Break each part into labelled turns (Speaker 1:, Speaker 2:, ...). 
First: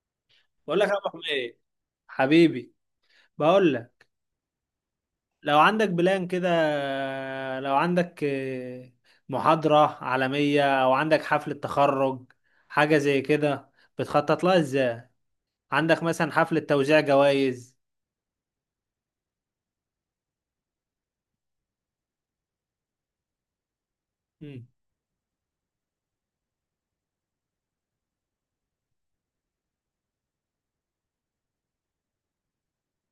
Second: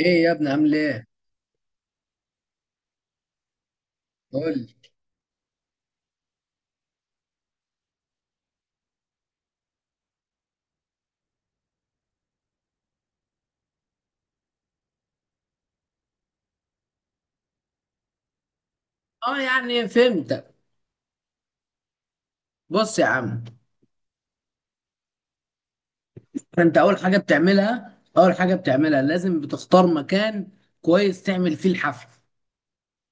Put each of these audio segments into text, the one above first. Speaker 1: ايه يا ابني، عامل
Speaker 2: بقول لك يا
Speaker 1: ايه؟
Speaker 2: ابو حميد، حبيبي، بقول لك،
Speaker 1: قول لي.
Speaker 2: لو عندك بلان كده، لو عندك محاضرة عالمية او عندك حفلة تخرج حاجة زي كده، بتخطط لها ازاي؟ عندك مثلا حفلة توزيع جوائز.
Speaker 1: اه يعني فهمتك. بص يا عم،
Speaker 2: مم.
Speaker 1: انت اول حاجه بتعملها، لازم بتختار مكان كويس تعمل فيه الحفل.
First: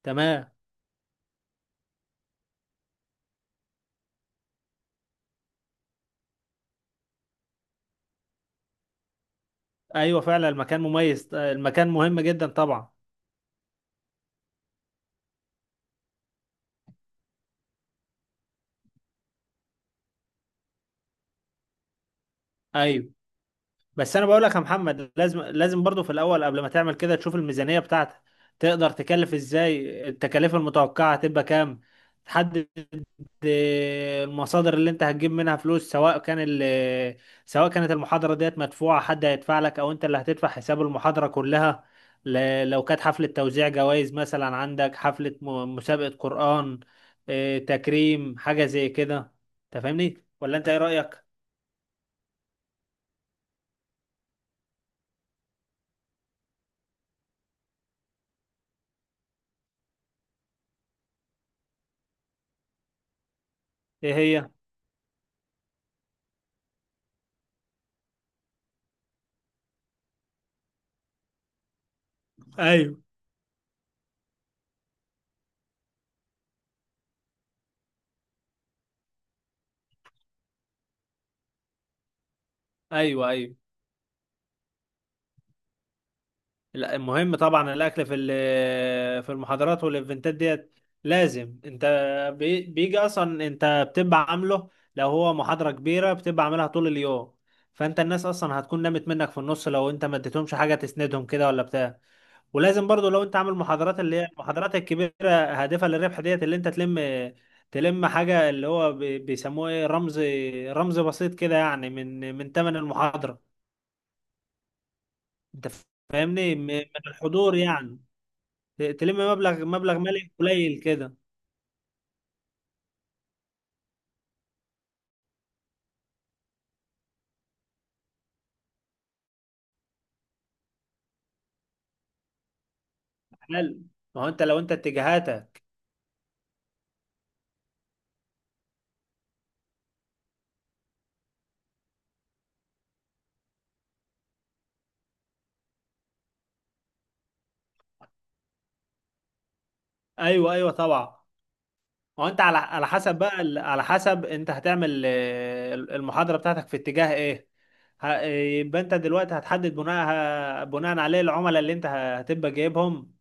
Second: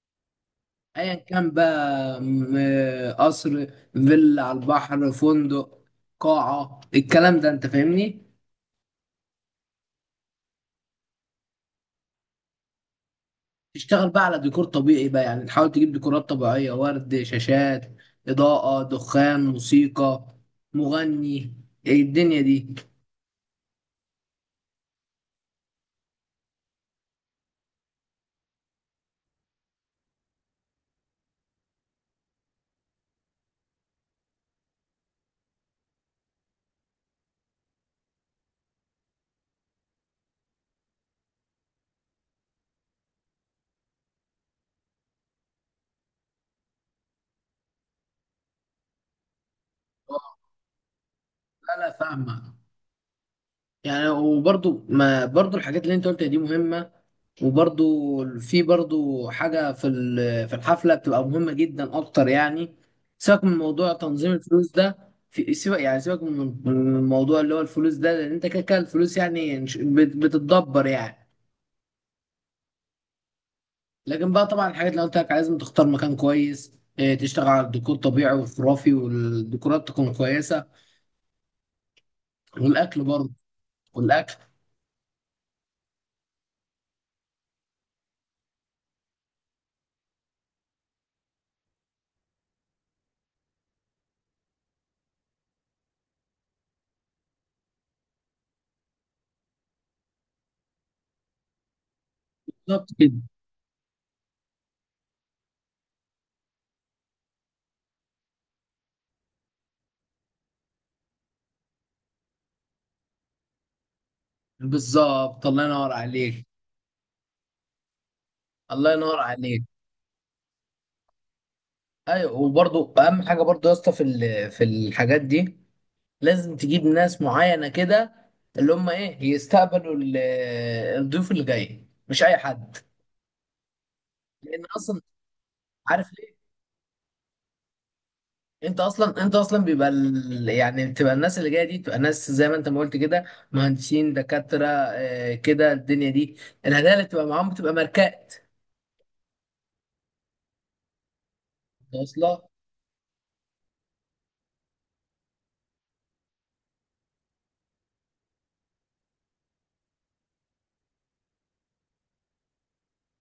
Speaker 2: تمام.
Speaker 1: ايا كان بقى قصر، فيلا على البحر، فندق، قاعه. الكلام ده، انت فاهمني.
Speaker 2: ايوه فعلا المكان مميز، المكان مهم جدا طبعا.
Speaker 1: تشتغل بقى على ديكور طبيعي، بقى يعني تحاول تجيب ديكورات طبيعيه، ورد، شاشات، اضاءه، دخان، موسيقى، مغني. إيه الدنيا دي؟
Speaker 2: ايوه، بس انا بقول لك يا محمد، لازم برضو في الاول قبل ما تعمل كده تشوف الميزانيه بتاعتك. تقدر تكلف ازاي؟ التكاليف المتوقعه هتبقى كام؟ تحدد المصادر اللي انت هتجيب منها فلوس، سواء كان سواء كانت المحاضره ديت مدفوعه حد هيدفع لك، او انت اللي هتدفع حساب المحاضره كلها. لو كانت حفله توزيع جوائز، مثلا عندك حفله مسابقه قران، تكريم حاجه زي كده. انت فاهمني
Speaker 1: اه.
Speaker 2: ولا انت ايه رايك؟
Speaker 1: لا لا، فاهمه. يعني وبرضو ما برضو الحاجات اللي انت قلتها دي مهمة. وبرضو، في برضو حاجة في الحفلة بتبقى مهمة جدا اكتر يعني. سيبك من موضوع
Speaker 2: ايه
Speaker 1: تنظيم
Speaker 2: هي؟
Speaker 1: الفلوس ده، في سيبك يعني سيبك من الموضوع اللي هو الفلوس ده، لان انت كده كده الفلوس يعني بتتدبر يعني.
Speaker 2: ايوه،
Speaker 1: لكن بقى طبعا، الحاجات اللي قلت لك، لازم تختار مكان كويس، اه، تشتغل على الديكور طبيعي وخرافي، والديكورات تكون كويسة، والاكل
Speaker 2: ايوه،
Speaker 1: برضو،
Speaker 2: ايوه.
Speaker 1: والاكل.
Speaker 2: لا المهم طبعا الاكل في في المحاضرات والايفنتات ديت لازم انت بيجي. اصلا انت بتبقى عامله، لو هو محاضرة كبيرة بتبقى عاملها طول اليوم، فانت الناس اصلا هتكون نامت منك في النص لو انت ما اديتهمش حاجة تسندهم كده ولا بتاع. ولازم
Speaker 1: بالظبط
Speaker 2: برضو
Speaker 1: كده.
Speaker 2: لو انت عامل محاضرات اللي هي المحاضرات الكبيرة هادفة للربح ديت، اللي انت تلم، حاجة اللي هو بيسموه ايه، رمز بسيط كده، يعني من تمن المحاضرة.
Speaker 1: بالظبط، الله
Speaker 2: انت
Speaker 1: ينور عليك.
Speaker 2: فاهمني؟ من الحضور يعني.
Speaker 1: الله
Speaker 2: تلم
Speaker 1: ينور عليك.
Speaker 2: مبلغ مالي قليل كده.
Speaker 1: ايوه، وبرضو اهم حاجه برضو يا اسطى في الحاجات دي، لازم تجيب ناس معينه كده، اللي هم ايه، يستقبلوا الضيوف اللي جاي، مش اي حد.
Speaker 2: حلو. ما هو انت لو
Speaker 1: لان
Speaker 2: انت
Speaker 1: اصلا،
Speaker 2: اتجاهاتك.
Speaker 1: عارف ليه، انت اصلا بيبقى يعني بتبقى الناس اللي جايه دي بتبقى ناس زي ما انت ما قلت كده، مهندسين، دكاتره، كده الدنيا دي. الهدايا اللي بتبقى معاهم بتبقى ماركات
Speaker 2: ايوه ايوه طبعا. ما هو انت
Speaker 1: واصله.
Speaker 2: على حسب بقى، على حسب انت هتعمل المحاضره بتاعتك في اتجاه ايه، ه- يبقى انت دلوقتي هتحدد بناء، عليه العملاء اللي انت هتبقى جايبهم.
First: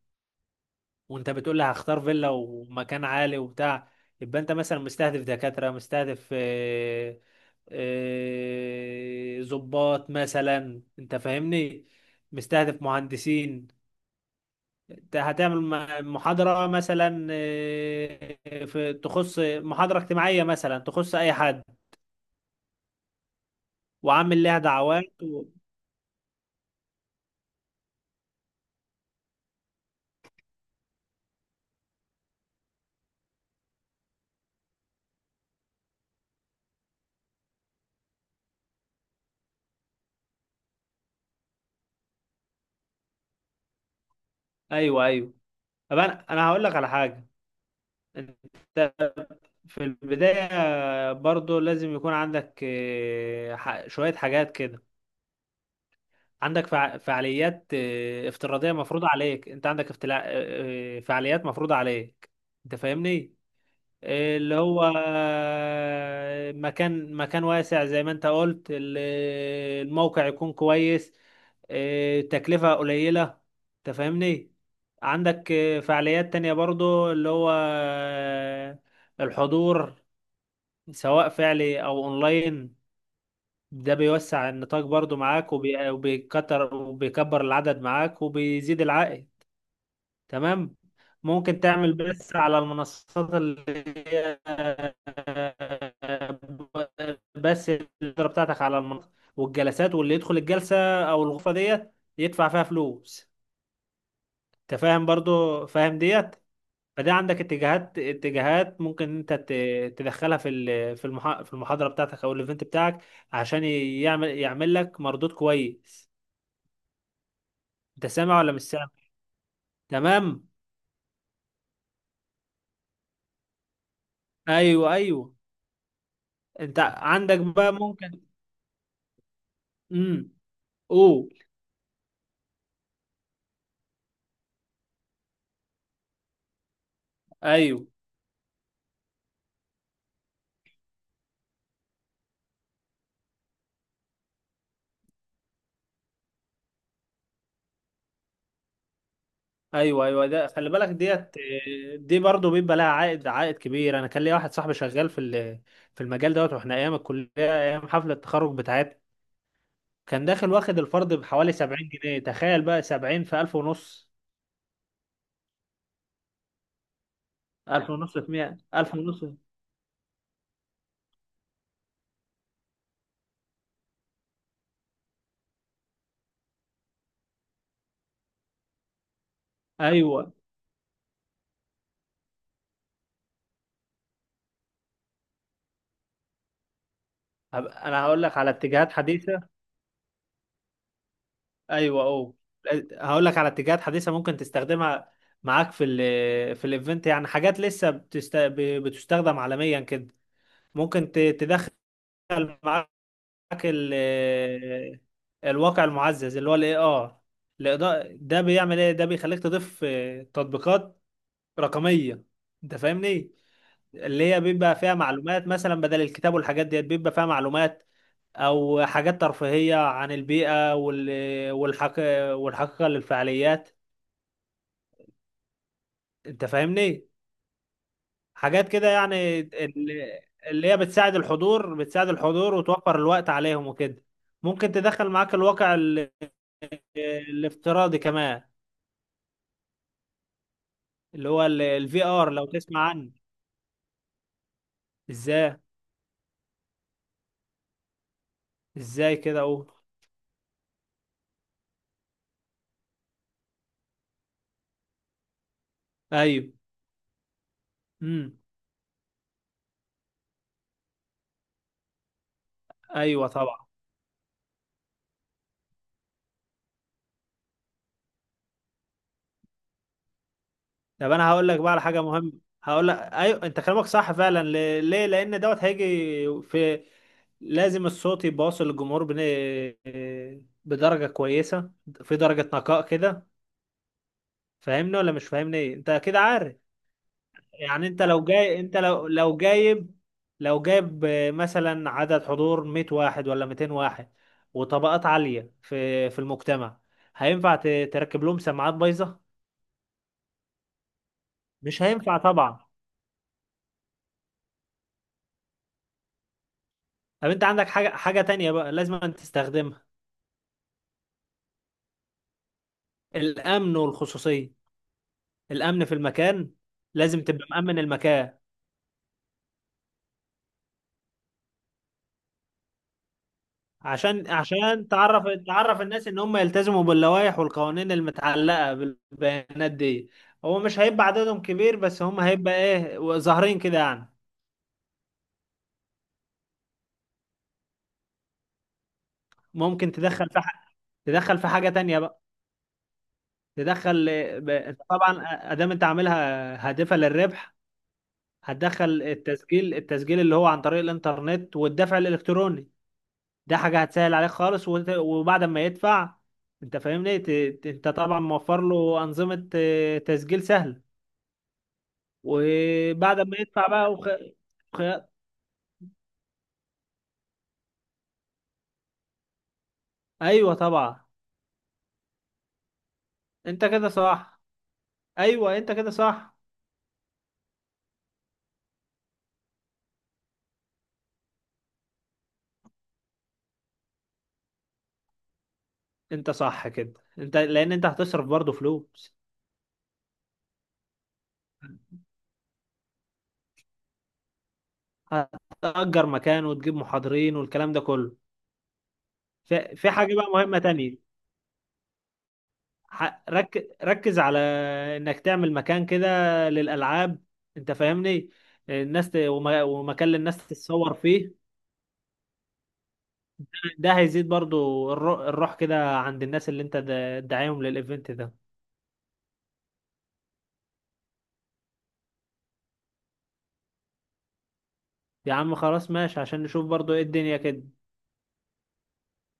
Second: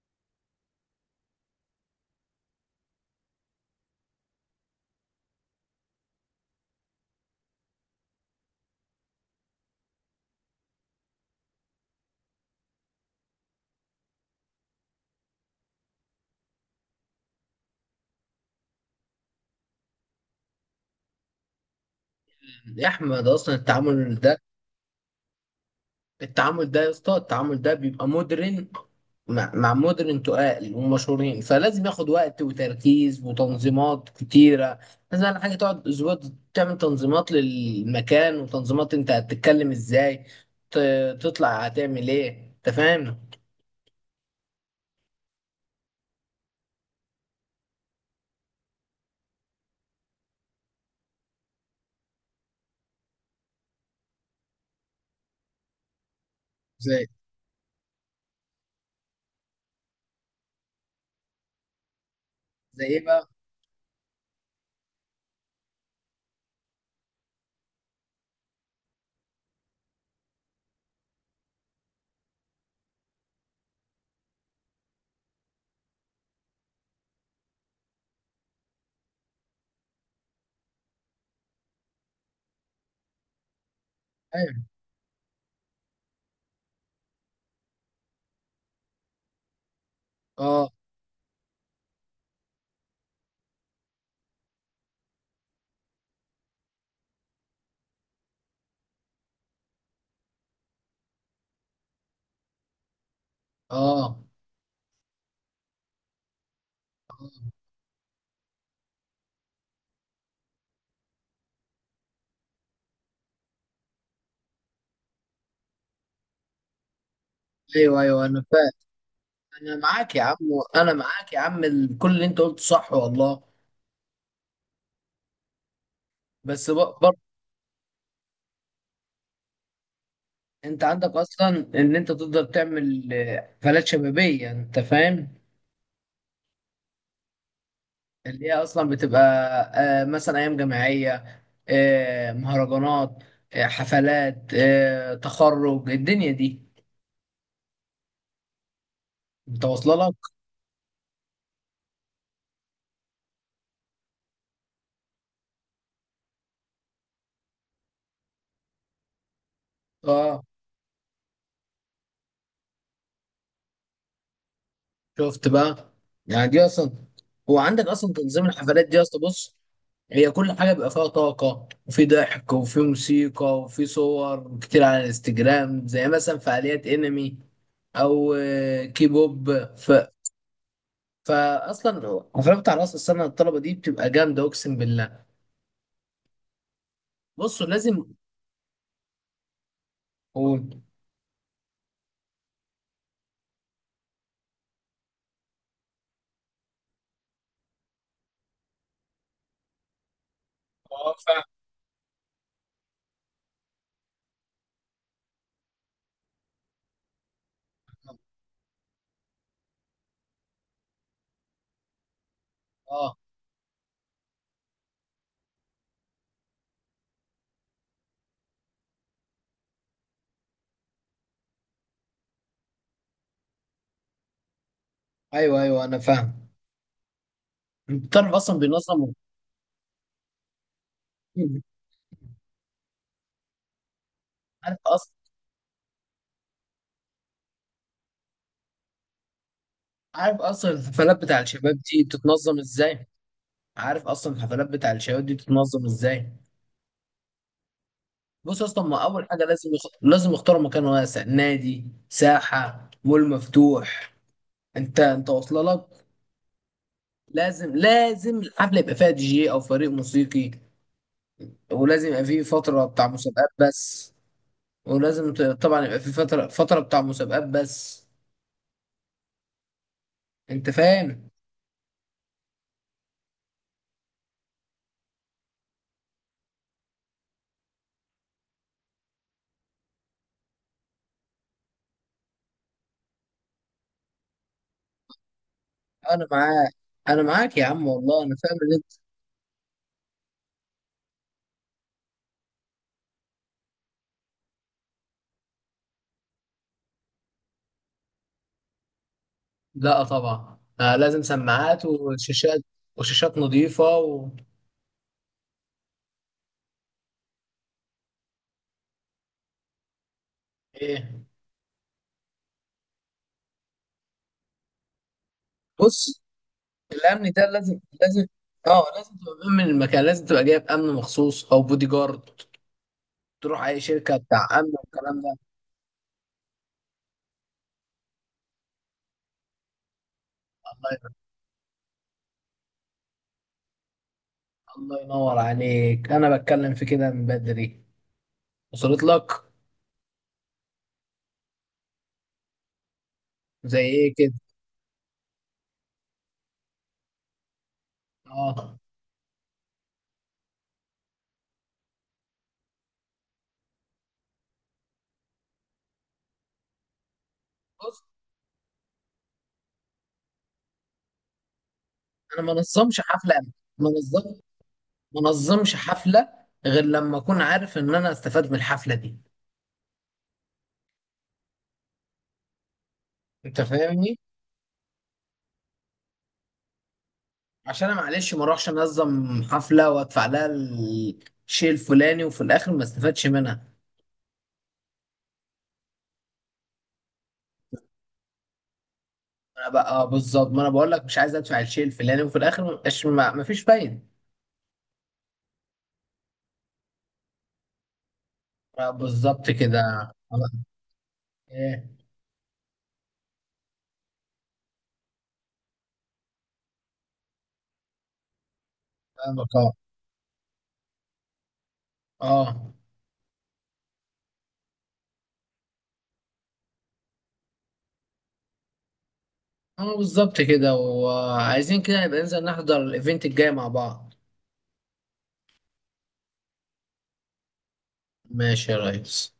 Speaker 2: وانت بتقول لي هختار فيلا ومكان عالي وبتاع، يبقى انت مثلا مستهدف دكاتره، مستهدف ضباط مثلا. انت فاهمني؟ مستهدف مهندسين. هتعمل محاضرة مثلا في تخص محاضرة اجتماعية مثلا تخص أي حد،
Speaker 1: يا احمد، اصلا التعامل ده
Speaker 2: وعامل لها دعوات و...
Speaker 1: التعامل ده يا اسطى، التعامل ده بيبقى مودرن، مع مودرن تقال ومشهورين، فلازم ياخد وقت وتركيز وتنظيمات كتيرة. لازم على حاجة تقعد أسبوع، تعمل تنظيمات للمكان، وتنظيمات أنت هتتكلم إزاي، تطلع هتعمل إيه. أنت فاهم؟
Speaker 2: أيوه أيوه. طب أنا، هقول لك على حاجة. أنت في البداية برضو لازم يكون عندك شوية حاجات كده. عندك
Speaker 1: زي
Speaker 2: فعاليات افتراضية مفروضة عليك. أنت عندك افتلا... آه، آه، فعاليات مفروضة عليك. أنت
Speaker 1: إيه بقى؟
Speaker 2: فاهمني؟ اللي هو مكان واسع زي ما انت قلت، الموقع يكون كويس، اه، تكلفة قليلة. انت فاهمني. عندك فعاليات تانية برضو اللي هو الحضور سواء فعلي او اونلاين. ده بيوسع
Speaker 1: فاهم.
Speaker 2: النطاق برضو معاك، وبيكتر وبيكبر العدد معاك وبيزيد العائد.
Speaker 1: آه
Speaker 2: تمام. ممكن تعمل بث على المنصات اللي هي، بس، الإدارة بتاعتك على المنصة، والجلسات، واللي يدخل الجلسة أو الغرفة ديت يدفع فيها فلوس.
Speaker 1: آه
Speaker 2: أنت فاهم برضو، فاهم ديت. فده عندك
Speaker 1: آه.
Speaker 2: اتجاهات، ممكن انت تدخلها في في المحاضرة بتاعتك او الايفنت بتاعك، عشان يعمل، لك مردود كويس.
Speaker 1: أيوه
Speaker 2: انت
Speaker 1: أيوه،
Speaker 2: سامع
Speaker 1: أنا
Speaker 2: ولا مش
Speaker 1: فاهم.
Speaker 2: سامع؟
Speaker 1: أنا معاك يا عم.
Speaker 2: تمام.
Speaker 1: أنا معاك يا عم، كل اللي أنت قلته صح والله.
Speaker 2: ايوه ايوه.
Speaker 1: بس
Speaker 2: انت عندك بقى ممكن. امم
Speaker 1: انت عندك
Speaker 2: اوه.
Speaker 1: اصلا، ان انت تقدر تعمل حفلات شبابيه. انت فاهم،
Speaker 2: ايوه،
Speaker 1: اللي هي اصلا بتبقى مثلا ايام جامعيه، مهرجانات، حفلات تخرج الدنيا دي. انت واصله
Speaker 2: ايوه،
Speaker 1: لك.
Speaker 2: ايوه، ده خلي بالك ديت. دي برضه بيبقى لها عائد، كبير. انا كان ليا واحد صاحبي شغال في في المجال دوت، واحنا ايام الكليه ايام حفله التخرج بتاعتنا كان
Speaker 1: اه،
Speaker 2: داخل واخد الفرد بحوالي 70 جنيه. تخيل بقى، 70 في 1000 ونص.
Speaker 1: شفت بقى. يعني دي اصلا، هو عندك
Speaker 2: 1000
Speaker 1: اصلا
Speaker 2: ونص في
Speaker 1: تنظيم
Speaker 2: 100.
Speaker 1: الحفلات
Speaker 2: 1000
Speaker 1: دي اصلا.
Speaker 2: ونص.
Speaker 1: بص، هي كل حاجه بيبقى فيها طاقه، وفي ضحك، وفي موسيقى، وفي صور كتير على الانستجرام، زي مثلا فعاليات انمي، او كيبوب. ف...
Speaker 2: ايوه،
Speaker 1: فاصلا حفلات بتاع راس السنه الطلبه دي بتبقى جامده، اقسم بالله. بصوا
Speaker 2: انا
Speaker 1: لازم
Speaker 2: هقول لك على اتجاهات حديثه.
Speaker 1: اقول.
Speaker 2: ايوه اوه. هقول لك على اتجاهات حديثه ممكن تستخدمها معاك في ال في الايفنت، يعني حاجات لسه بتستخدم عالميا كده، ممكن
Speaker 1: اه فاهم.
Speaker 2: تدخل معاك ال- الواقع المعزز اللي هو الاي ار. ده بيعمل ايه؟ ده بيخليك تضيف تطبيقات رقمية. انت
Speaker 1: اه.
Speaker 2: فاهمني؟ اللي هي بيبقى فيها معلومات، مثلا بدل الكتاب والحاجات ديت بيبقى فيها معلومات او حاجات ترفيهية عن البيئة والحق، والحقيقة للفعاليات.
Speaker 1: ايوه ايوه، انا
Speaker 2: انت
Speaker 1: فاهم.
Speaker 2: فاهمني؟
Speaker 1: انت تعرف اصلا
Speaker 2: حاجات كده
Speaker 1: بينظم.
Speaker 2: يعني، اللي، اللي هي بتساعد الحضور، وتوفر الوقت عليهم وكده. ممكن
Speaker 1: عارف
Speaker 2: تدخل
Speaker 1: اصلا
Speaker 2: معاك الواقع الافتراضي كمان،
Speaker 1: عارف اصلا الحفلات
Speaker 2: اللي
Speaker 1: بتاع
Speaker 2: هو
Speaker 1: الشباب دي
Speaker 2: الفي ار لو
Speaker 1: بتتنظم
Speaker 2: تسمع
Speaker 1: ازاي.
Speaker 2: عنه.
Speaker 1: عارف اصلا الحفلات بتاع الشباب دي
Speaker 2: ازاي؟
Speaker 1: بتتنظم ازاي. بص، اصلا ما
Speaker 2: ازاي
Speaker 1: اول
Speaker 2: كده
Speaker 1: حاجه، لازم
Speaker 2: اقول.
Speaker 1: لازم يختاروا مكان واسع، نادي، ساحه، مول مفتوح. انت واصله لك.
Speaker 2: ايوه.
Speaker 1: لازم
Speaker 2: امم.
Speaker 1: لازم الحفله يبقى فيها دي جي او فريق موسيقي. ولازم يبقى فيه فتره بتاع
Speaker 2: ايوه
Speaker 1: مسابقات
Speaker 2: طبعا.
Speaker 1: بس. ولازم طبعا يبقى فيه فتره بتاع مسابقات بس. انت
Speaker 2: طب
Speaker 1: فاهم.
Speaker 2: انا هقول لك بقى على حاجه مهمه. هقول لك ايوه، انت كلامك صح فعلا. ليه؟ لان دوت هيجي في، لازم الصوت يبقى واصل للجمهور بدرجه كويسه، في درجه نقاء كده. فاهمني ولا مش فاهمني؟ ايه انت اكيد
Speaker 1: انا
Speaker 2: عارف.
Speaker 1: معاك. انا معاك يا عم
Speaker 2: يعني انت
Speaker 1: والله،
Speaker 2: لو
Speaker 1: انا فاهم
Speaker 2: جاي،
Speaker 1: اللي
Speaker 2: انت
Speaker 1: انت.
Speaker 2: لو جايب، مثلا عدد حضور 100 واحد ولا 200 واحد، وطبقات عالية في المجتمع، هينفع تركب لهم سماعات بايظة؟
Speaker 1: لا طبعا، آه لازم
Speaker 2: مش
Speaker 1: سماعات
Speaker 2: هينفع طبعا.
Speaker 1: وشاشات، وشاشات نظيفه.
Speaker 2: طب انت عندك حاجة، تانية بقى لازم أن تستخدمها.
Speaker 1: ايه؟
Speaker 2: الامن والخصوصية. الامن في
Speaker 1: بص،
Speaker 2: المكان، لازم
Speaker 1: الامن ده
Speaker 2: تبقى مأمن
Speaker 1: لازم لازم.
Speaker 2: المكان،
Speaker 1: اه، لازم تبقى مأمن المكان، لازم تبقى جايب امن مخصوص او بودي جارد، تروح اي شركه
Speaker 2: عشان
Speaker 1: بتاع امن
Speaker 2: عشان
Speaker 1: والكلام
Speaker 2: تعرف،
Speaker 1: ده.
Speaker 2: الناس ان هم يلتزموا باللوائح والقوانين المتعلقه بالبيانات دي. هو مش هيبقى
Speaker 1: الله.
Speaker 2: عددهم كبير، بس هم هيبقى ايه، ظاهرين كده يعني.
Speaker 1: الله ينور عليك، انا بتكلم في كده من بدري، وصلت لك.
Speaker 2: ممكن تدخل في تدخل في حاجه تانية بقى،
Speaker 1: زي
Speaker 2: تدخل
Speaker 1: ايه كده.
Speaker 2: أنت طبعا ادام انت عاملها هادفه للربح،
Speaker 1: اه.
Speaker 2: هتدخل التسجيل، اللي هو عن طريق الانترنت والدفع الالكتروني. ده حاجه هتسهل عليك خالص وبعد ما يدفع، انت فاهمني، انت
Speaker 1: بص،
Speaker 2: طبعا موفر له انظمه تسجيل سهله.
Speaker 1: انا ما نظمش
Speaker 2: وبعد
Speaker 1: حفله،
Speaker 2: ما يدفع
Speaker 1: ما
Speaker 2: بقى
Speaker 1: نظم
Speaker 2: وخ...
Speaker 1: ما نظمش حفله غير لما اكون عارف ان انا استفاد من الحفله دي،
Speaker 2: ايوه طبعا.
Speaker 1: انت
Speaker 2: انت كده
Speaker 1: فاهمني،
Speaker 2: صح، ايوه انت كده صح.
Speaker 1: عشان انا معلش ما اروحش انظم حفله وادفع لها الشيء الفلاني، وفي الاخر ما استفادش منها.
Speaker 2: انت صح كده. انت لان انت هتصرف برضه فلوس،
Speaker 1: انا بقى آه بالظبط، ما انا بقول لك، مش عايز ادفع الشيء الفلاني، وفي الاخر ما بقاش، ما فيش فايده.
Speaker 2: هتأجر مكان وتجيب محاضرين والكلام ده كله.
Speaker 1: آه بالظبط
Speaker 2: في،
Speaker 1: كده
Speaker 2: حاجة بقى
Speaker 1: آه،
Speaker 2: مهمة تانية.
Speaker 1: ايه؟
Speaker 2: ركز على انك تعمل مكان كده للألعاب. انت فاهمني؟ الناس
Speaker 1: فاهمك. اه.
Speaker 2: ومكان للناس تتصور فيه.
Speaker 1: اه.
Speaker 2: ده هيزيد برضو الروح كده عند الناس اللي انت داعيهم للايفنت ده.
Speaker 1: بالظبط كده، وعايزين كده نبقى ننزل نحضر الايفنت الجاي مع بعض.
Speaker 2: يا عم خلاص ماشي، عشان نشوف برضو ايه الدنيا كده.
Speaker 1: ماشي يا ريس.